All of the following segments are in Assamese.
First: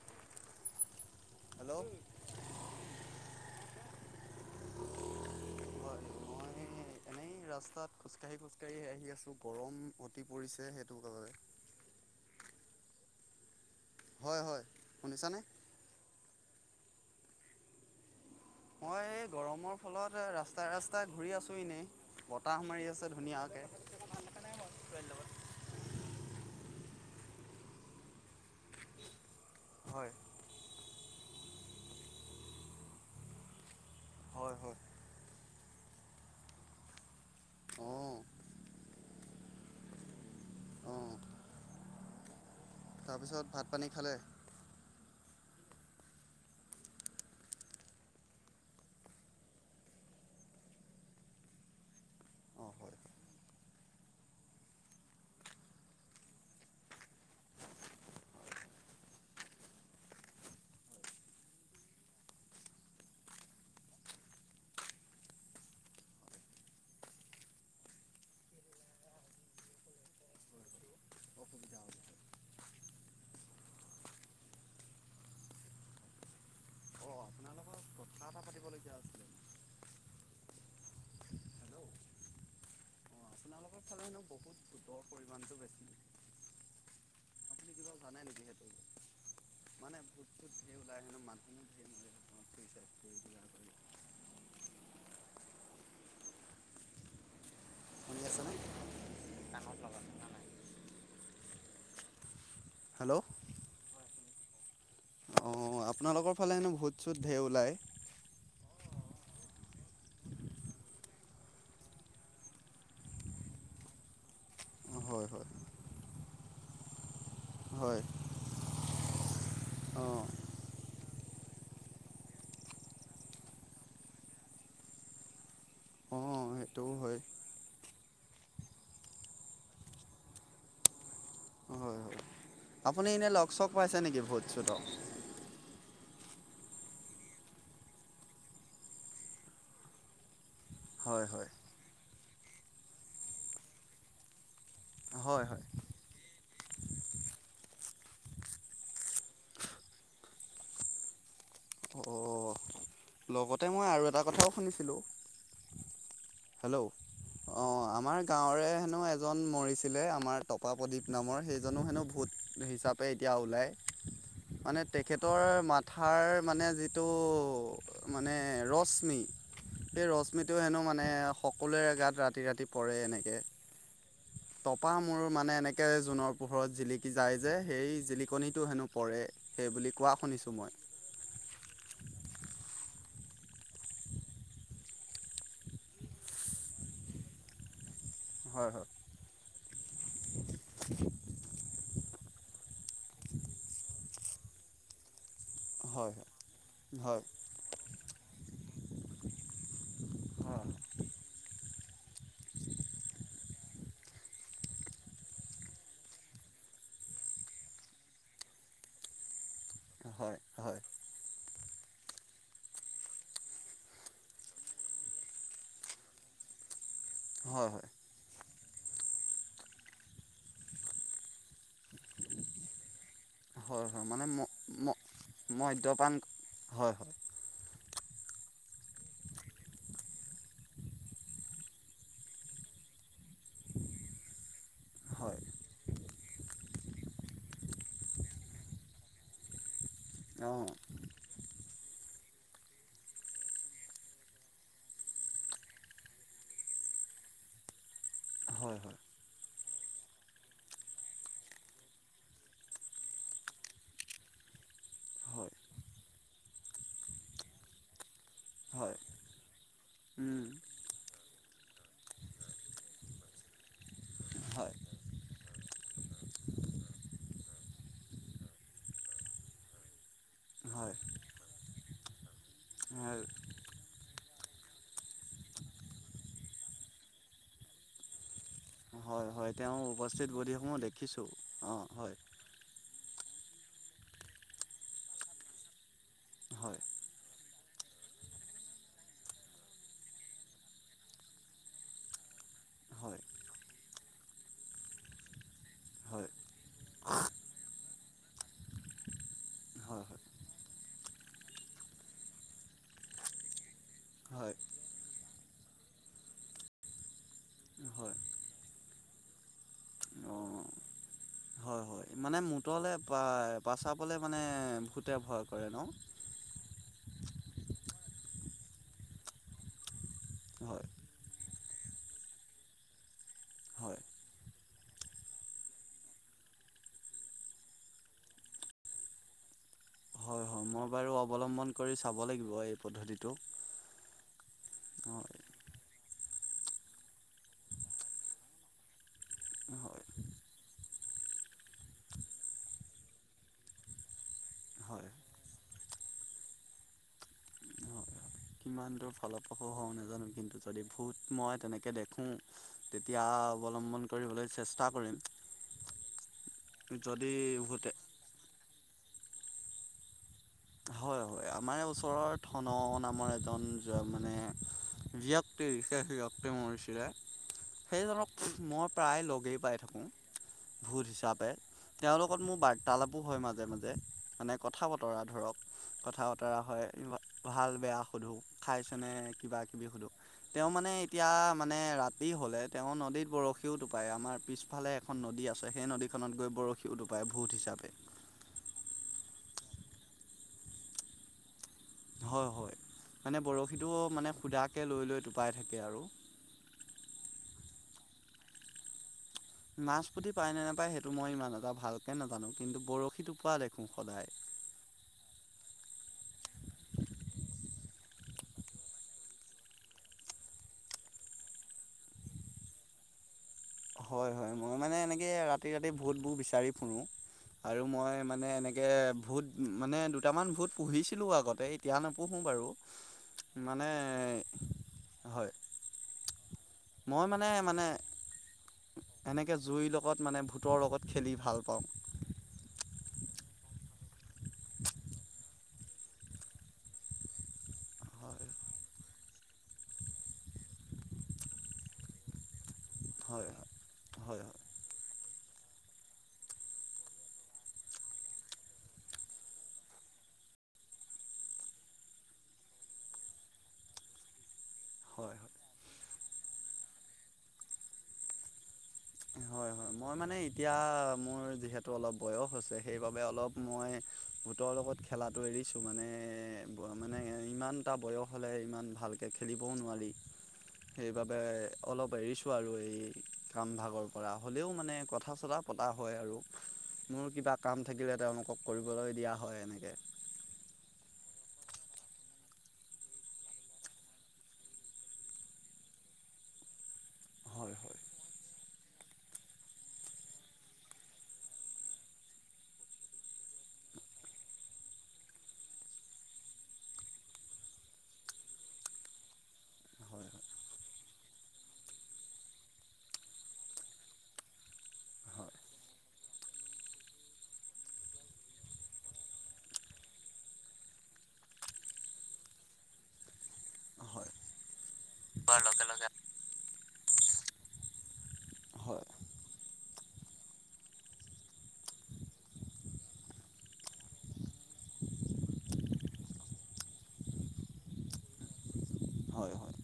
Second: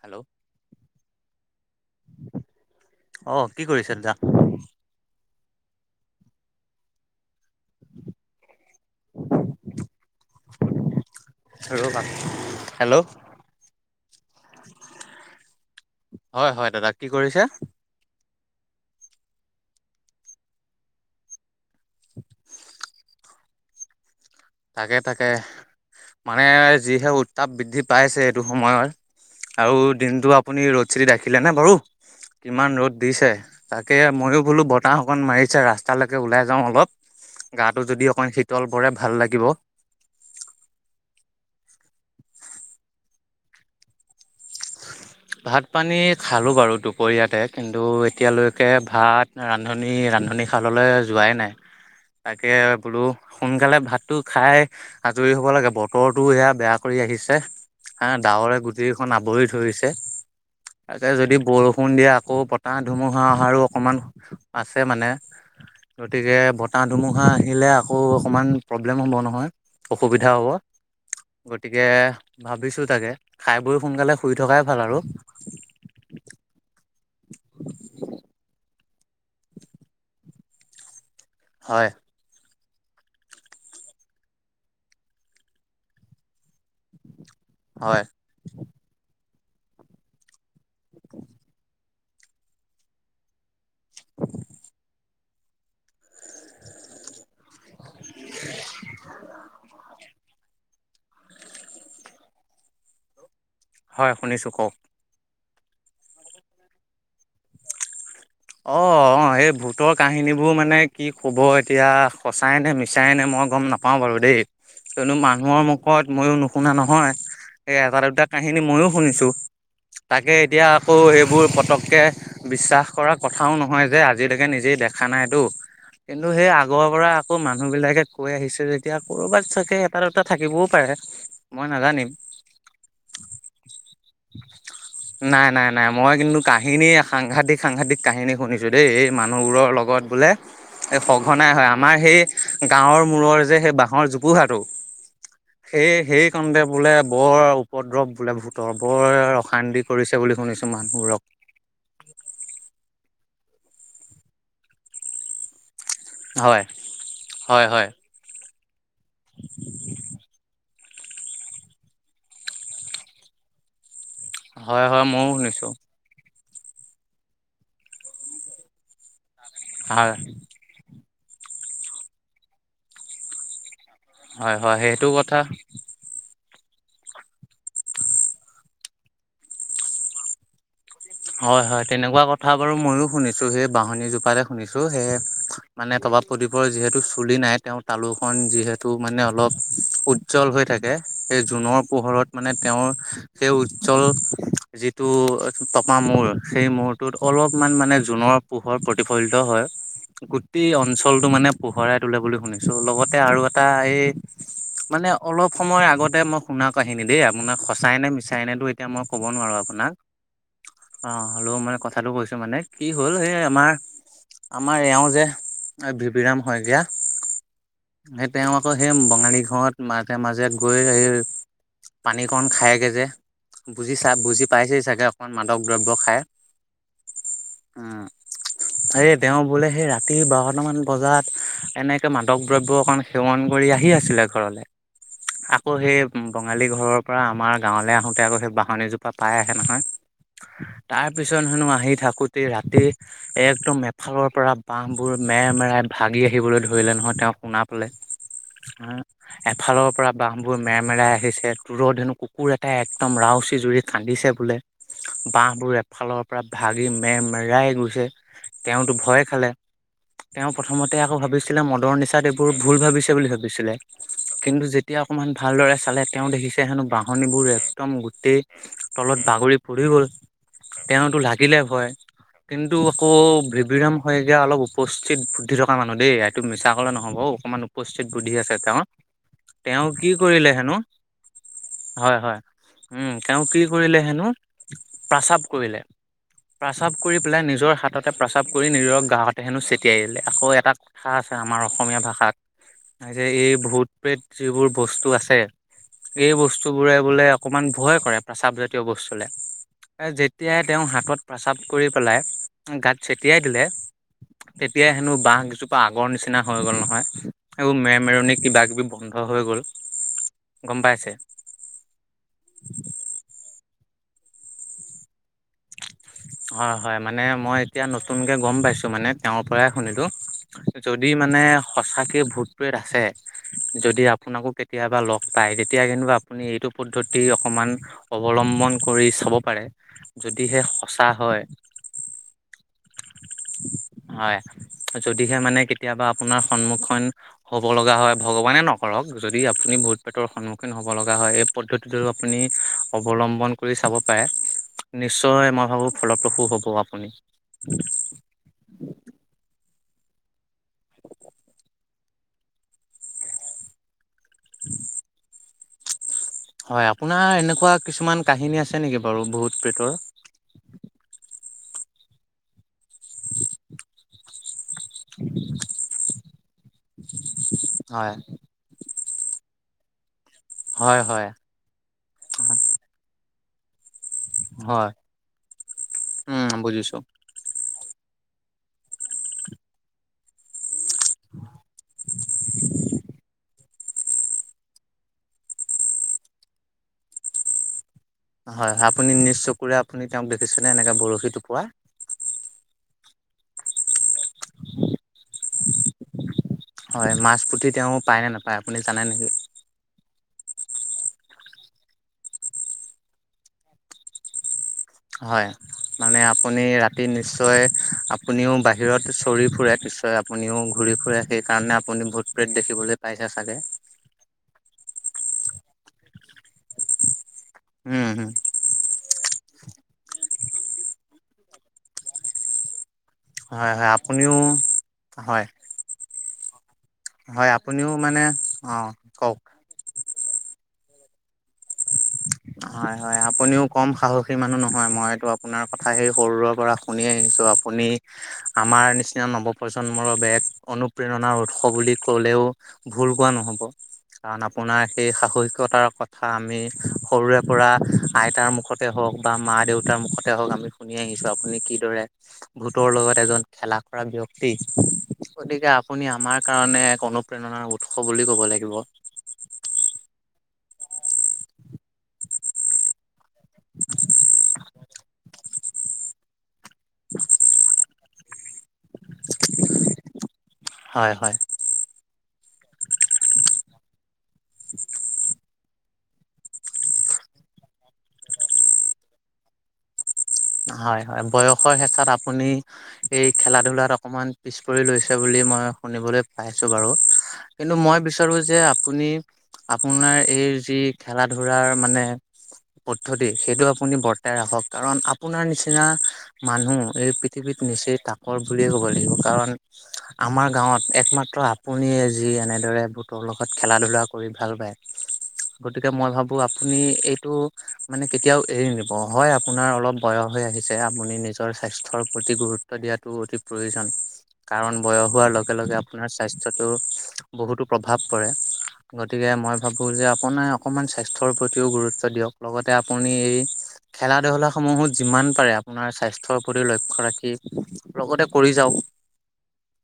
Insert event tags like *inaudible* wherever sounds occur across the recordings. হেল্ল' হেল্ল' অ কি কৰিছে দা হয় মই এনেই ৰাস্তাত খোজ কঢ়ি খোজ কাঢ়ি আহি আছো গৰম উতি পৰিছে সেইটো কাৰণে ৰবা হেল্ল' হয় হয় শুনছা নে হয় হয় দাদাক কি কৰিছে মই এই গৰমৰ ফলত ৰাস্তা ৰাস্তা ঘূৰি আছো নে বতাহ মাৰি আছে ধুনীয়াকে তাকে তাকে মানে যিহে উত্তাপ বৃদ্ধি পাইছে এইটো সময়ত আৰু হয় দিনটো আপুনি ৰ'দ চিতি ৰাখিলে নে বাৰু কিমান ৰ'দ দিছে তাকে ময়ো হয় বোলো হয় বতাহ অকণ মাৰিছে ৰাস্তালৈকে ওলাই যাওঁ অলপ গাটো যদি অঁ অকণ তলবোৰে ভাল লাগিব অঁ তাৰপিছত ভাত পানী খালে ভাত পানী খালোঁ বাৰু দুপৰীয়াতে কিন্তু এতিয়ালৈকে ভাত ৰান্ধনি ৰান্ধনী শাললৈ যোৱাই নাই তাকে অঁ হয় বোলো সোনকালে ভাতটো খাই আজৰি হ'ব লাগে বতৰটো এয়া বেয়া কৰি আহিছে হে ডাৱৰে গুটিখন আৱৰি ধৰিছে। তাকে যদি বৰষুণ দিয়ে আকৌ বতাহ ধুমুহা আহাৰো অকমান আছে মানে। গতিকে বতাহ, ধুমুহা আহিলে আকৌ অকণমান প্ৰব্লেম হ'ব নহয়। অসুবিধা হ'ব গতিকে ভাবিছো তাকে খাই বৈ সোনকালে শুই থকাই ভাল আৰু অঁ আপোনাৰ লগত কথা এটা পাতিবলগীয়া আছিলে হেল্ল' অঁ হয়। অ' পৰিমাণটো বেছি। আপুনি কিবা হয়। জানে নেকি সেইটো মানে *unintelligible* হেনো মানুহ *inaudible* ধেৰ মৰে ঘৰত চুইচাইড কৰি কিবা কৰি *inaudible* শুনি আছেনে? হেল্ল' হয়, শুনিছো কওঁক। অ' আপোনালোকৰ ফালে হেনো ভোত চোত ধেৰ ওলায়। অ' অ' এই ভূতৰ কাহিনীবোৰ মানে কি ক'ব এতিয়া সঁচাই নে মিছাই নে মই গ'ম নাপাওঁ বাৰু দেই কিয়নো হয় হয় মানুহৰ মুখত মইো নুশুনা নহয়। এই হয় এটাৰ দুটা কাহিনী মইয়ো শুনিছো। অ' তাকে এতিয়া আকৌ এইবোৰ পতককে বিশ্বাস কৰক। কথাও নহয়, যে আজিলৈকে নিজেই দেখা নাইতো। কিন্তু অ' সেই আগৰ সেইটোও পৰা হয় আকৌ মানুহ বিলাকে কৈ আহিছে যেতিয়া ক'ৰবাত চাগে এটা দুটা থাকিবও পাৰে। মই হয় নাজানিম। হয় আপুনি এনে লগ চগ পাইছে নেকি ভূত চোতক নাই নাই নাই মই কিন্তু কাহিনী সাংঘাতিক সাংঘাতিক কাহিনী শুনিছো দেই এই মানুহবোৰৰ লগত বোলে। এই সঘনাই হয়। আমাৰ সেই গাঁৱৰ মূৰৰ যে সেই বাঁহৰ জোপোহাটো হয় হয় সেই সেই কণতে বোলে বৰ উপদ্ৰৱ বোলে ভূতৰ বৰ অসান্তি কৰিছে। বুলি শুনিছো মানুহবোৰক অ' লগতে মই আৰু এটা কথাও শুনিছিলোঁ। হয় হেল্ল' হয় হয় অ' আমাৰ গাঁৱৰে হেনো এজন মৰিছিলে আমাৰ টপা প্ৰদীপ নামৰ সেইজনো হেনো ভোট হিচাপে এতিয়া ওলায়। মানে হয় হয় ময়ো তেখেতৰ শুনিছো মাথাৰ মানে যিটো মানে ৰশ্মি সেই হয় ৰশ্মিটো হেনো মানে সকলোৰে গাত ৰাতি ৰাতি পৰে এনেকৈ। হয় হয় তপা সেইটো মূৰৰ কথা মানে এনেকে জোনৰ পোহৰ ঘৰত জিলিকি যায় যে সেই জিলিকনিটো হেনো পৰে, সেই বুলি কোৱা শুনিছোঁ মই। হয়, হয়, তেনেকুৱা কথা বাৰু ময়ো শুনিছো সেই বাহনী জোপাৰে শুনিছো সেয়ে মানে টপা বা প্ৰদীপৰ যিহেতু চুলি নাই। তেওঁ তালোখন হয় যিহেতু হয় মানে অলপ। উজ্জ্বল হৈ থাকে সেই জুনৰ পোহৰত মানে তেওঁৰ সেই উজ্জ্বল যিটো টপা হয় মূৰ সেই মূৰটোত হয় অলপমান মানে জুনৰ পোহৰ প্ৰতিফলিত হয়। গোটেই অঞ্চলটো মানে পোহৰাই তোলে বুলি শুনিছো, লগতে আৰু এটা এই মানে অলপ সময়ৰ আগতে মই শুনা কাহিনী দেই আপোনাক সঁচাই নে মিছাই নেতো এতিয়া মই ক'ব নোৱাৰো আপোনাক। হয় হয় অ' হ'লেও মানে কথাটো কৈছো মানে কি হ'ল এই আমাৰ আমাৰ এওঁ যে ভিভিৰাম শইকীয়া হয়, হয়। সেই তেওঁ আকৌ সেই বঙালী ঘৰত মাজে মাজে গৈ সেই পানী কণ খায়গে যে হয় হয় বুজিছা মানে বুজি ম পাইছেই ম চাগে। অকমান মাদক দ্ৰব্য মদ্যপান খাই হয়, হয়। উম এই তেওঁ বোলে সেই ৰাতি বাৰটামান বজাত এনেকে মাদক দ্ৰব্য অকণ সেৱন কৰি আহি আছিলে ঘৰলৈ হয় আকৌ সেই বঙালী ঘৰৰ পৰা আমাৰ গাঁৱলৈ আহোতে আকৌ সেই বাঁহনি জোপা পাই আহে নহয়। অঁ তাই পিছন হেনো আহি থাকোতে ৰাতি একদম এফালৰ পৰা বহবোৰ মেৰে মেৰা ভাগি আহিবলৈ ধৰিলে নহয় তেওঁ শুনা পালে। হয় হ হয় এফালৰ পৰা বাহবোৰ মেৰামেৰা আহিছে তুৰৰত হেনো কুকুৰ এটটা একদম ৰাওজ কুচি জুৰিত কান্দিছে বোলে। হয় বাঁহবোৰ এফালৰ পৰা ভাগি মেৰ মেৰাই গৈছে। তেওঁতো হয় ভয় খালে। উম তেওঁ প্ৰথমতে আকৌ ভাবিছিলে মদৰ নিচাত এইবোৰ ভুল ভাবিছে বুলি ভাবিছিলে। কিন্তু হয় যেতিয়া অকমান ভালদৰে চালে তেওঁ দেখিছে হেনো বাঁহনিবোৰ একদম গোটেই তলত বাগৰি ফুৰি গ'ল হয় তেওঁতো লাগিলে ভয়। কিন্তু আকৌ ভেভিৰাম শইক অলপ উপস্থিত বুদ্ধি থকা মানুহ দেই এইটো মিছা কলে নহ'ব। অ', অকমান উপস্থিত বুদ্ধি আছে তেওঁৰ। হয় হয় তেওঁ কি উপস্থিত কৰিলে বলিসমূহ হেনো দেখিছোঁ অ', হয়। উম তেওঁ কি কৰিলে হেনো প্ৰস্ৰাৱ কৰিলে। হয় প্ৰস্ৰাৱ কৰি পেলাই নিজৰ হাততে প্ৰস্ৰাৱ কৰি নিজৰ গাঁৱতে হেনো ছটিয়াই দিলে আকৌ এটা কথা আছে আমাৰ অসমীয়া ভাষাত হয় হয় যে এই ভূত প্ৰেত যিবোৰ বস্তু আছে এই বস্তু বোৰে বোলে অকনমান ভয় কৰে প্ৰসাৱ জাতীয় বস্তুলে হয় হয় যেতিয়াই তেওঁ হাতত প্ৰস্ৰাৱ কৰি পেলাই গাত ছটিয়াই দিলে হয় তেতিয়াই হেনো বহ গজোপা আগৰ নিচিনা হৈ গ'ল নহয় এইবোৰ হয় মেৰমেৰণি কিবা কিবি বন্ধ হৈ গ'ল অ', গম পাইছে। হয় হয় মানে মূতলৈ প পাচাবলৈ মানে ভূতে ভয় কৰে ন। হয় হয় মানে মই এতিয়া নতুনকে গম পাইছো মানে তেওঁৰ পৰাই শুনিলো। হয় যদি মানে সঁচাকে ভোতটোৱেত আছে হয় যদি আপোনাকো কেতিয়াবা লগ পাই তেতিয়া কিন্তু আপুনি এইটো পদ্ধতি অকমান অৱলম্ব ভন কৰি চাব পাৰে হয় যদিহে হয় মই সঁচা বাৰু হয় অৱলম্বন কৰি চাব লাগিব এই পদ্ধতিটো। হয়। হয় যদিহে মানে কেতিয়াবা আপোনাৰ সন্মুখন হব লগা হয় ভগৱানে নকৰক যদি আপুনি ভূত হয় পেতৰ সন্মুখীন হব লগা হয় এই পদ্ধতিটো আপুনি অৱলম্বন কৰি চাব পাৰে। হয় নিশ্চয় মই ভাবো ফলপ্ৰসূ হ'ব আপুনি। হয় কিমান দূৰ ফলপ্ৰসূ হওঁ নাজানো কিন্তু যদি ভূত মই তেনেকৈ দেখোঁ তেতিয়া অৱলম্বন কৰিবলৈ চেষ্টা কৰিম। হয় আপোনাৰ যদি এনেকুৱা ভূতে কিছুমান কাহিনী আছে নেকি বাৰু বহুত পেটৰ আমাৰ ওচৰৰ ধন ন নামৰ এজন মানে ব্যক্তি হৈছে সেই ব্যক্তি মোৰছিলে হয় সেইজনক মই প্ৰায় লগেই পাই থাকোঁ হয় ভূত হয় হিচাপে তেওঁলোকত মোৰ বাৰ্তালাপো হয় মাজে মাজে মানে কথা হয় বতৰা ধৰক কথা উম বতৰা হয় বুজিছো ভাল বেয়া। সুধো খাইছনে কিবা কিবি সুধো তেওঁ মানে মে এতিয়া মানে ৰাতি হ'লে তেওঁ নদীত বৰশী সিও টোপাই আমাৰ পিছফালে এখন নদী আছে সেই নদীখনত গৈ বৰশী টোপাই ভূত হিচাপে। হয় হয় আপুনি নিজ চকুৰে আপুনি তেওঁক দেখিছেনেে এনেকে বৰশী টোপোৱা। হয় হয় মানে বৰশীটো মানে সুধাকে লৈ লৈ টোপাই থাকে আৰু। হয় মাছ পুতি তেওঁ পায় নে নাপায় আপুনি জানে নেকি। মাছ পুতি পায় নে নাপায় সেইটো মই ইমান এটা ভালকে নাজানো কিন্তু বৰশীটো পোৱা দেখোঁ সদায়। হয় মানে আপুনি ৰাতি নিশ্চয় আপুনিও বাহিৰত চৰি ফুৰে নিশ্চয় আপুনিও ঘূৰি ফুৰে সেইকাৰণে আপুনি ভোত প্ৰেত দেখিবলৈ পাইছে চাগে। হয় হয় *inaudible* এনেকৈ ৰাতি ৰাতি ভোত বোৰ বিচাৰি ফুৰু আৰু উম মই হম মানে এনেকে ভূত মানে দুটামান ভূত পুহিছিলো আগতে এতিয়া নপুহো বাৰু হয় মানে হয় আপুনিও হয় মই মানে হয় মানে আপুনিও অ কওক এনেকে জুইৰ লগত মানে ভূ ফতৰ লগত খেলি ভাল পাওঁ হয় হয় আপুনিও কম সাহসী মানুহ নহয় মইতো আপোনাৰ কথা সেই সৰুৰ পৰা শুনি আহিছো আপুনি হয় আমাৰ নিচিনা নৱপ্ৰজন্মৰ বাবে অনুপ্ৰেৰণাৰ উৎস বুলি ক'লেও ভুলোৱা হয় হয় নহব কাৰণ হয় আপোনাৰ সেই সাহসিকতাৰ কথা আমি সৰুৰে পৰা আইতাৰ মুখতে হওক বা মা দেউতাৰ মুখতে হওক আমি শুনি আহিছোঁ আপুনি কিদৰে ভূতৰ লগত এজন খেলা কৰা ব্য্ক্তি হয় গতিকে আপুনি আমাৰ কাৰণে অনুপ্ৰেৰণা উৎস বুলি ক'ব লাগিব হয় হয় মই মানে এতিয়া মোৰ যিহেতু অলপ বয়স হৈছে সেইবাবে অলপ মই ভূটৰ লগত খেলাটো এৰিছো মানে মানে ইমান এটা বয়স হলে ইমান ভালকে খেলিব হয় হয় সেইবাবে অলপ এৰিছোঁ আৰু এই কামভাগৰ পৰা হ'লেও মানে কথা চতা পতা হয় আৰু মোৰ কিবা কাম থাকিলে তেওঁলোকক কৰিবলৈ দিয়া হয় এনেকে হয় হয় বয়সৰ হেঁচাত আপুনি এই খেলা ধূলাৰ অকমান পিছ পৰি লৈছে বুলি মই শুনিবলৈ পাইছো বাৰু কিন্তু হয় মই হয় বিচাৰো যে আপুনি আপোনাৰ এই যি খেলা ধুলাৰ মানে পদ্ধতি সেইটো আপুনি বৰ্তাই ৰাখক কাৰণ আপোনাৰ নিচিনা মানুহ এই পৃথিৱীত নিচেই তাকৰ বুলিয়ে ক'ব লাগিব কাৰণ হয় আমাৰ গাঁৱত একমাত্ৰ আপুনিয়ে যি এনেদৰে বোটৰ লগত খেলা ধূলা কৰি ভাল পায় হয় গতিকে মই ভাবো আপুনি এইটো মানে কেতিয়াও এৰি নিদিব হয় আপোনাৰ অলপ বয়স হৈ আহিছে আপুনি নিজৰ স্বাস্থ্যৰ প্ৰতি গুৰুত্ব দিয়াতটো অতি প্ৰয়োজন কাৰণ বয়স হোৱাৰ লগে লগে আপোনাৰ স্বাস্থ্যতো বহুতো প্ৰভাৱ পৰে হয় হয় গতিকে মই ভাবো যে আপোনাৰ অকমান স্বাস্থ্যৰ প্ৰতিও গুৰুত্ব দিয়ক লগতে আপুনি এই খেলা ধূলা সমূহো যিমান পাৰে আপোনাৰ স্বাস্থ্যৰ প্ৰতি লক্ষ্য ৰাখি লগতে কৰি যাওঁ হয় হয়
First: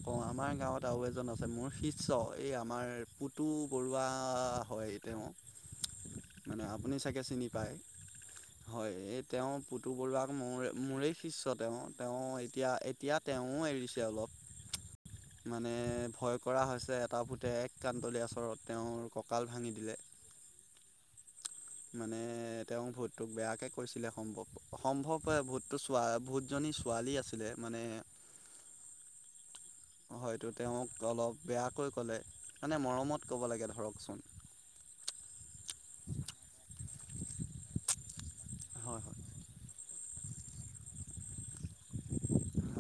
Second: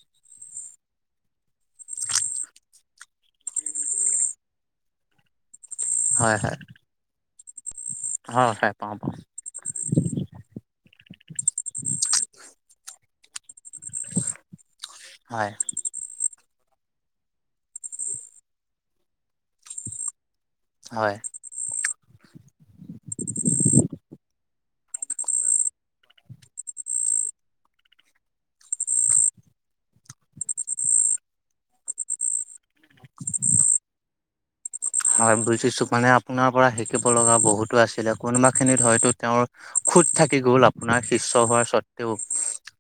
কওঁ আমাৰ গাঁৱত আৰু এজন আছে মোৰ শিষ্য এই আমাৰ পুতু বৰুৱা হয় তেওঁ মানে আপুনি চাগে চিনি পায় হ হয় এই তেওঁ পুতু বৰুৱাক ম মোৰে শিষ্য তেওঁ তেওঁ এতিয়া এতিয়া তেওঁ এৰিছে অলপ হয় মানে ভয় কৰা হৈছে এটা পুতে এক কানদলী আচৰত তেওঁৰ কঁকাল ভাঙি দিলে হয় মানে তেওঁ ভূতটোক বেয়াকে কৈছিলে সম্ভৱ সম্ভৱ হয় ভূততো চোৱা ভহত জনী ছোৱালী আছিলে মানে হয়তো তেওঁক অলপ বেয়াকৈ ক'লে মানে মৰমত *inaudible* হয় বুজিছো মানে আপোনাৰ পৰা শিকিব লগা বহুতো আছিলে হয় হয়। খোজ থাকি গ'ল আপোনাৰ শিষ্য হোৱাৰ স্বত্বেও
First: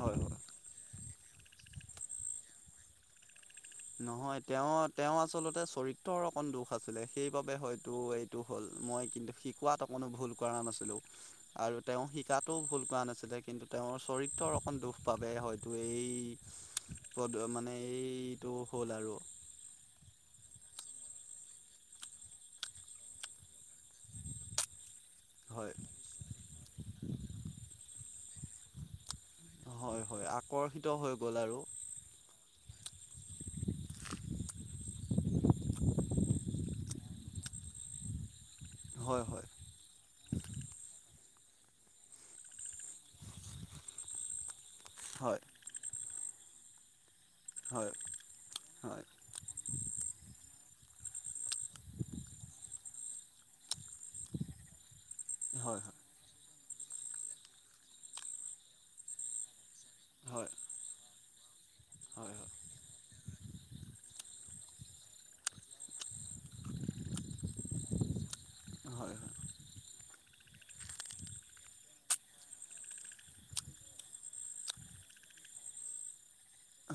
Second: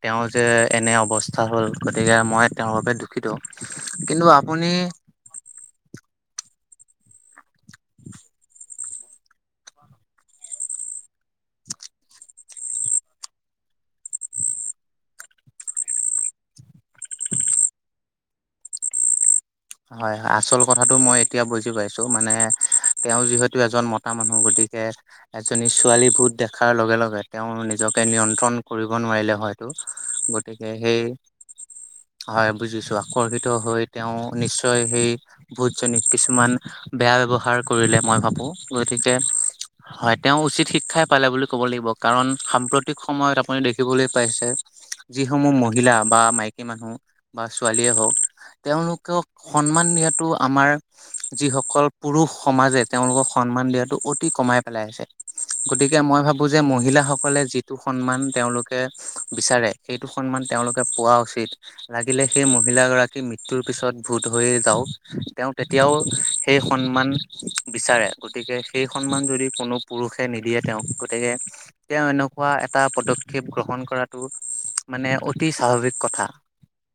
হয় তেওঁ হয়। যে এনে অৱস্থা হল গতিকে মই তেওঁৰ বাবে দুখিত কিন্তু নহয় আপুনি তেওঁ তেওঁ আচলতে চৰিত্ৰৰ অকন দুখ আছিলে সেইবাবে হয়তো এইটো হ'ল মই কিন্তু শিকোৱাত অকণো ভুল কৰা নাছিলোঁ আৰু তেওঁ শতিকাতো ভুল কৰা নাছিলে কিন্তু তেওঁ টো হ'ল আৰু হয় হয় আচল কথাটো মই এতিয়া বুজি পাইছো মানে তেওঁ যিহেতু এজন মতা মানুহ গতিকে এজনী হয় ছোৱালী ভোট দেখাৰ লগে লগে তেওঁ নিজকে নিয়ন্ত্ৰণ কৰিব নোৱাৰিলে হয় হয় গতিকে আকৰ্ষিত সেই হৈ গ'ল আৰু হয় বুজিছো আকৰ্ষিত হৈ তেওঁ নিশ্চয় সেই াৰ কৰিলে মই ভাবো গতিকে হয় হয় হয় তেওঁ উচিত শিক্ষাই পালে বুলি ক'ব লাগিব কাৰণ সাম্প্ৰতিক সময়ত আপুনি দেখিবলৈ পাইছে হয় যিসমূহ মহিলা বা মাইকী মানুহ বা ছোৱালীয়ে হয় হওক হয় তেওঁলোকক সন্মান দিয়াাতটো আমাৰ যিসকল পুৰুষ সমাজে তেওঁলোকক সন্মান দিয়াটো অতি কমাই নাই পেলাই আছে হয় গতিকে মই ভাবো যে মহিলাসকলে যিটো সন্মান তেওঁলোকে বিচাৰে সেইটো সন্মান হয় তেওঁলোকে পোৱা উচিত লাগিলে হয় সেই মহিলাাগৰাকী মৃত্্যুৰ পিছত ভত হৈ যাওঁ তেওঁ তেতিয়াও সেই সন্মান বিচাৰে গতিকে সেই স হয় যদি কোনো পুৰুষে নিদিয়ে তেওঁক গতিকে তেওঁ এনেকুৱা এটা পদক্ষেপ গ্ৰহণ কৰা মানে অতি স্বাভাৱিক কথা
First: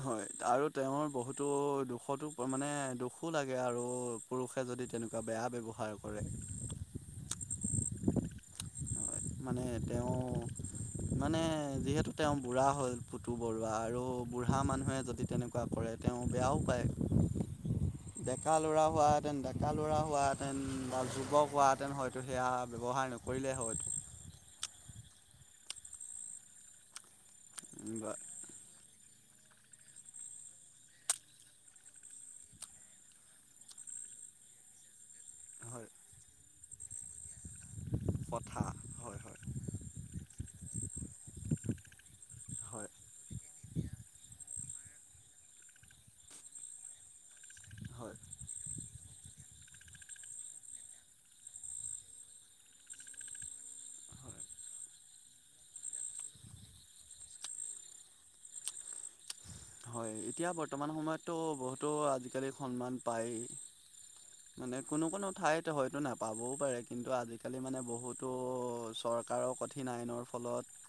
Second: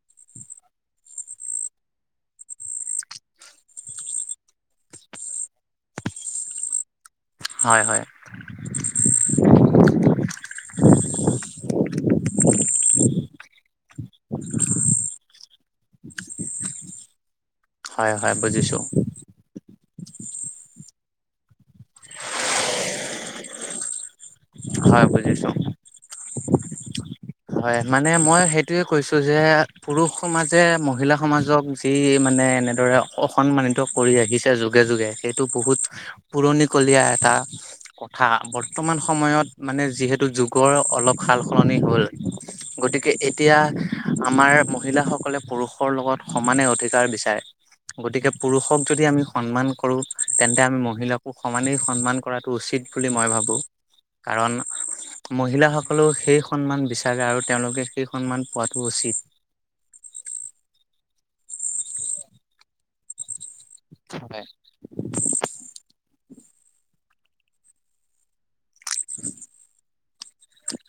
হয় আৰু তেওঁৰ বহুতো দুখতো মানে দুখো লাগে আৰু পুৰুষে যদি তেনেকুৱা বেয়া ব্যৱহাৰ কৰে হয় হয় হয় মানে তেওঁ মানে যিহেতু তেওঁ বুঢ়া হল পুতু বৰুৱা আৰু বুঢ়া মানুহে যদি তেনেকুৱা কৰে তেওঁ বেয়াও পায় হয় হয় ডেকা বুজিছো ল'ৰা হোৱ হেতেন ডেকা লৰা হোৱাহেতেন বা যুৱ হোৱাহেতেন হয়তো সেয়া ব্যৱহাৰ নকৰিলেহ হয়তো হয় বুজিছো হয় মানে বা মই সেইটোয়ে কৈছোঁ যে পুৰুষ সমাজে মহিলা সমাজক যি মানে এনেদৰে অসন্মানিত পৰি আহিছে যগে যগে সেইটো বহুত হয় পুৰণিকলীয়া এটা কথা বৰ্তমান হয় হয় সময়ত মানে যিহেতু যুগৰ অলপ সাল সলনি হ'ল হয় গতিকে এতিয়া আমাৰ মহিলাসকলে পুৰুষৰ লগত সমানে অধিকাৰ বিচাৰে হয় গতিকে পুৰুষক যদি আমি সন্মান কৰো তেন্তে আমি মহিলাকো সমানেই সন্মান কৰাটো উচিত বুলি মই ভাবো হয় কাৰণ মহিলাসকলেও সেই সন্মান বি চাগে আৰু তেওঁলোকে সেই সন্মান পোৱাটো উচিত হয় এতিয়া বৰ্তমান সময়ততো বহুতো আজিকালি সন্মান পায়েই হয় মানে কোনো কোনো ঠাইত হয়তো নাপাবও পাৰে কিন্তু তো আজিকালি মানে বহুতো চৰকাৰৰ কঠিন আইনৰ ফলত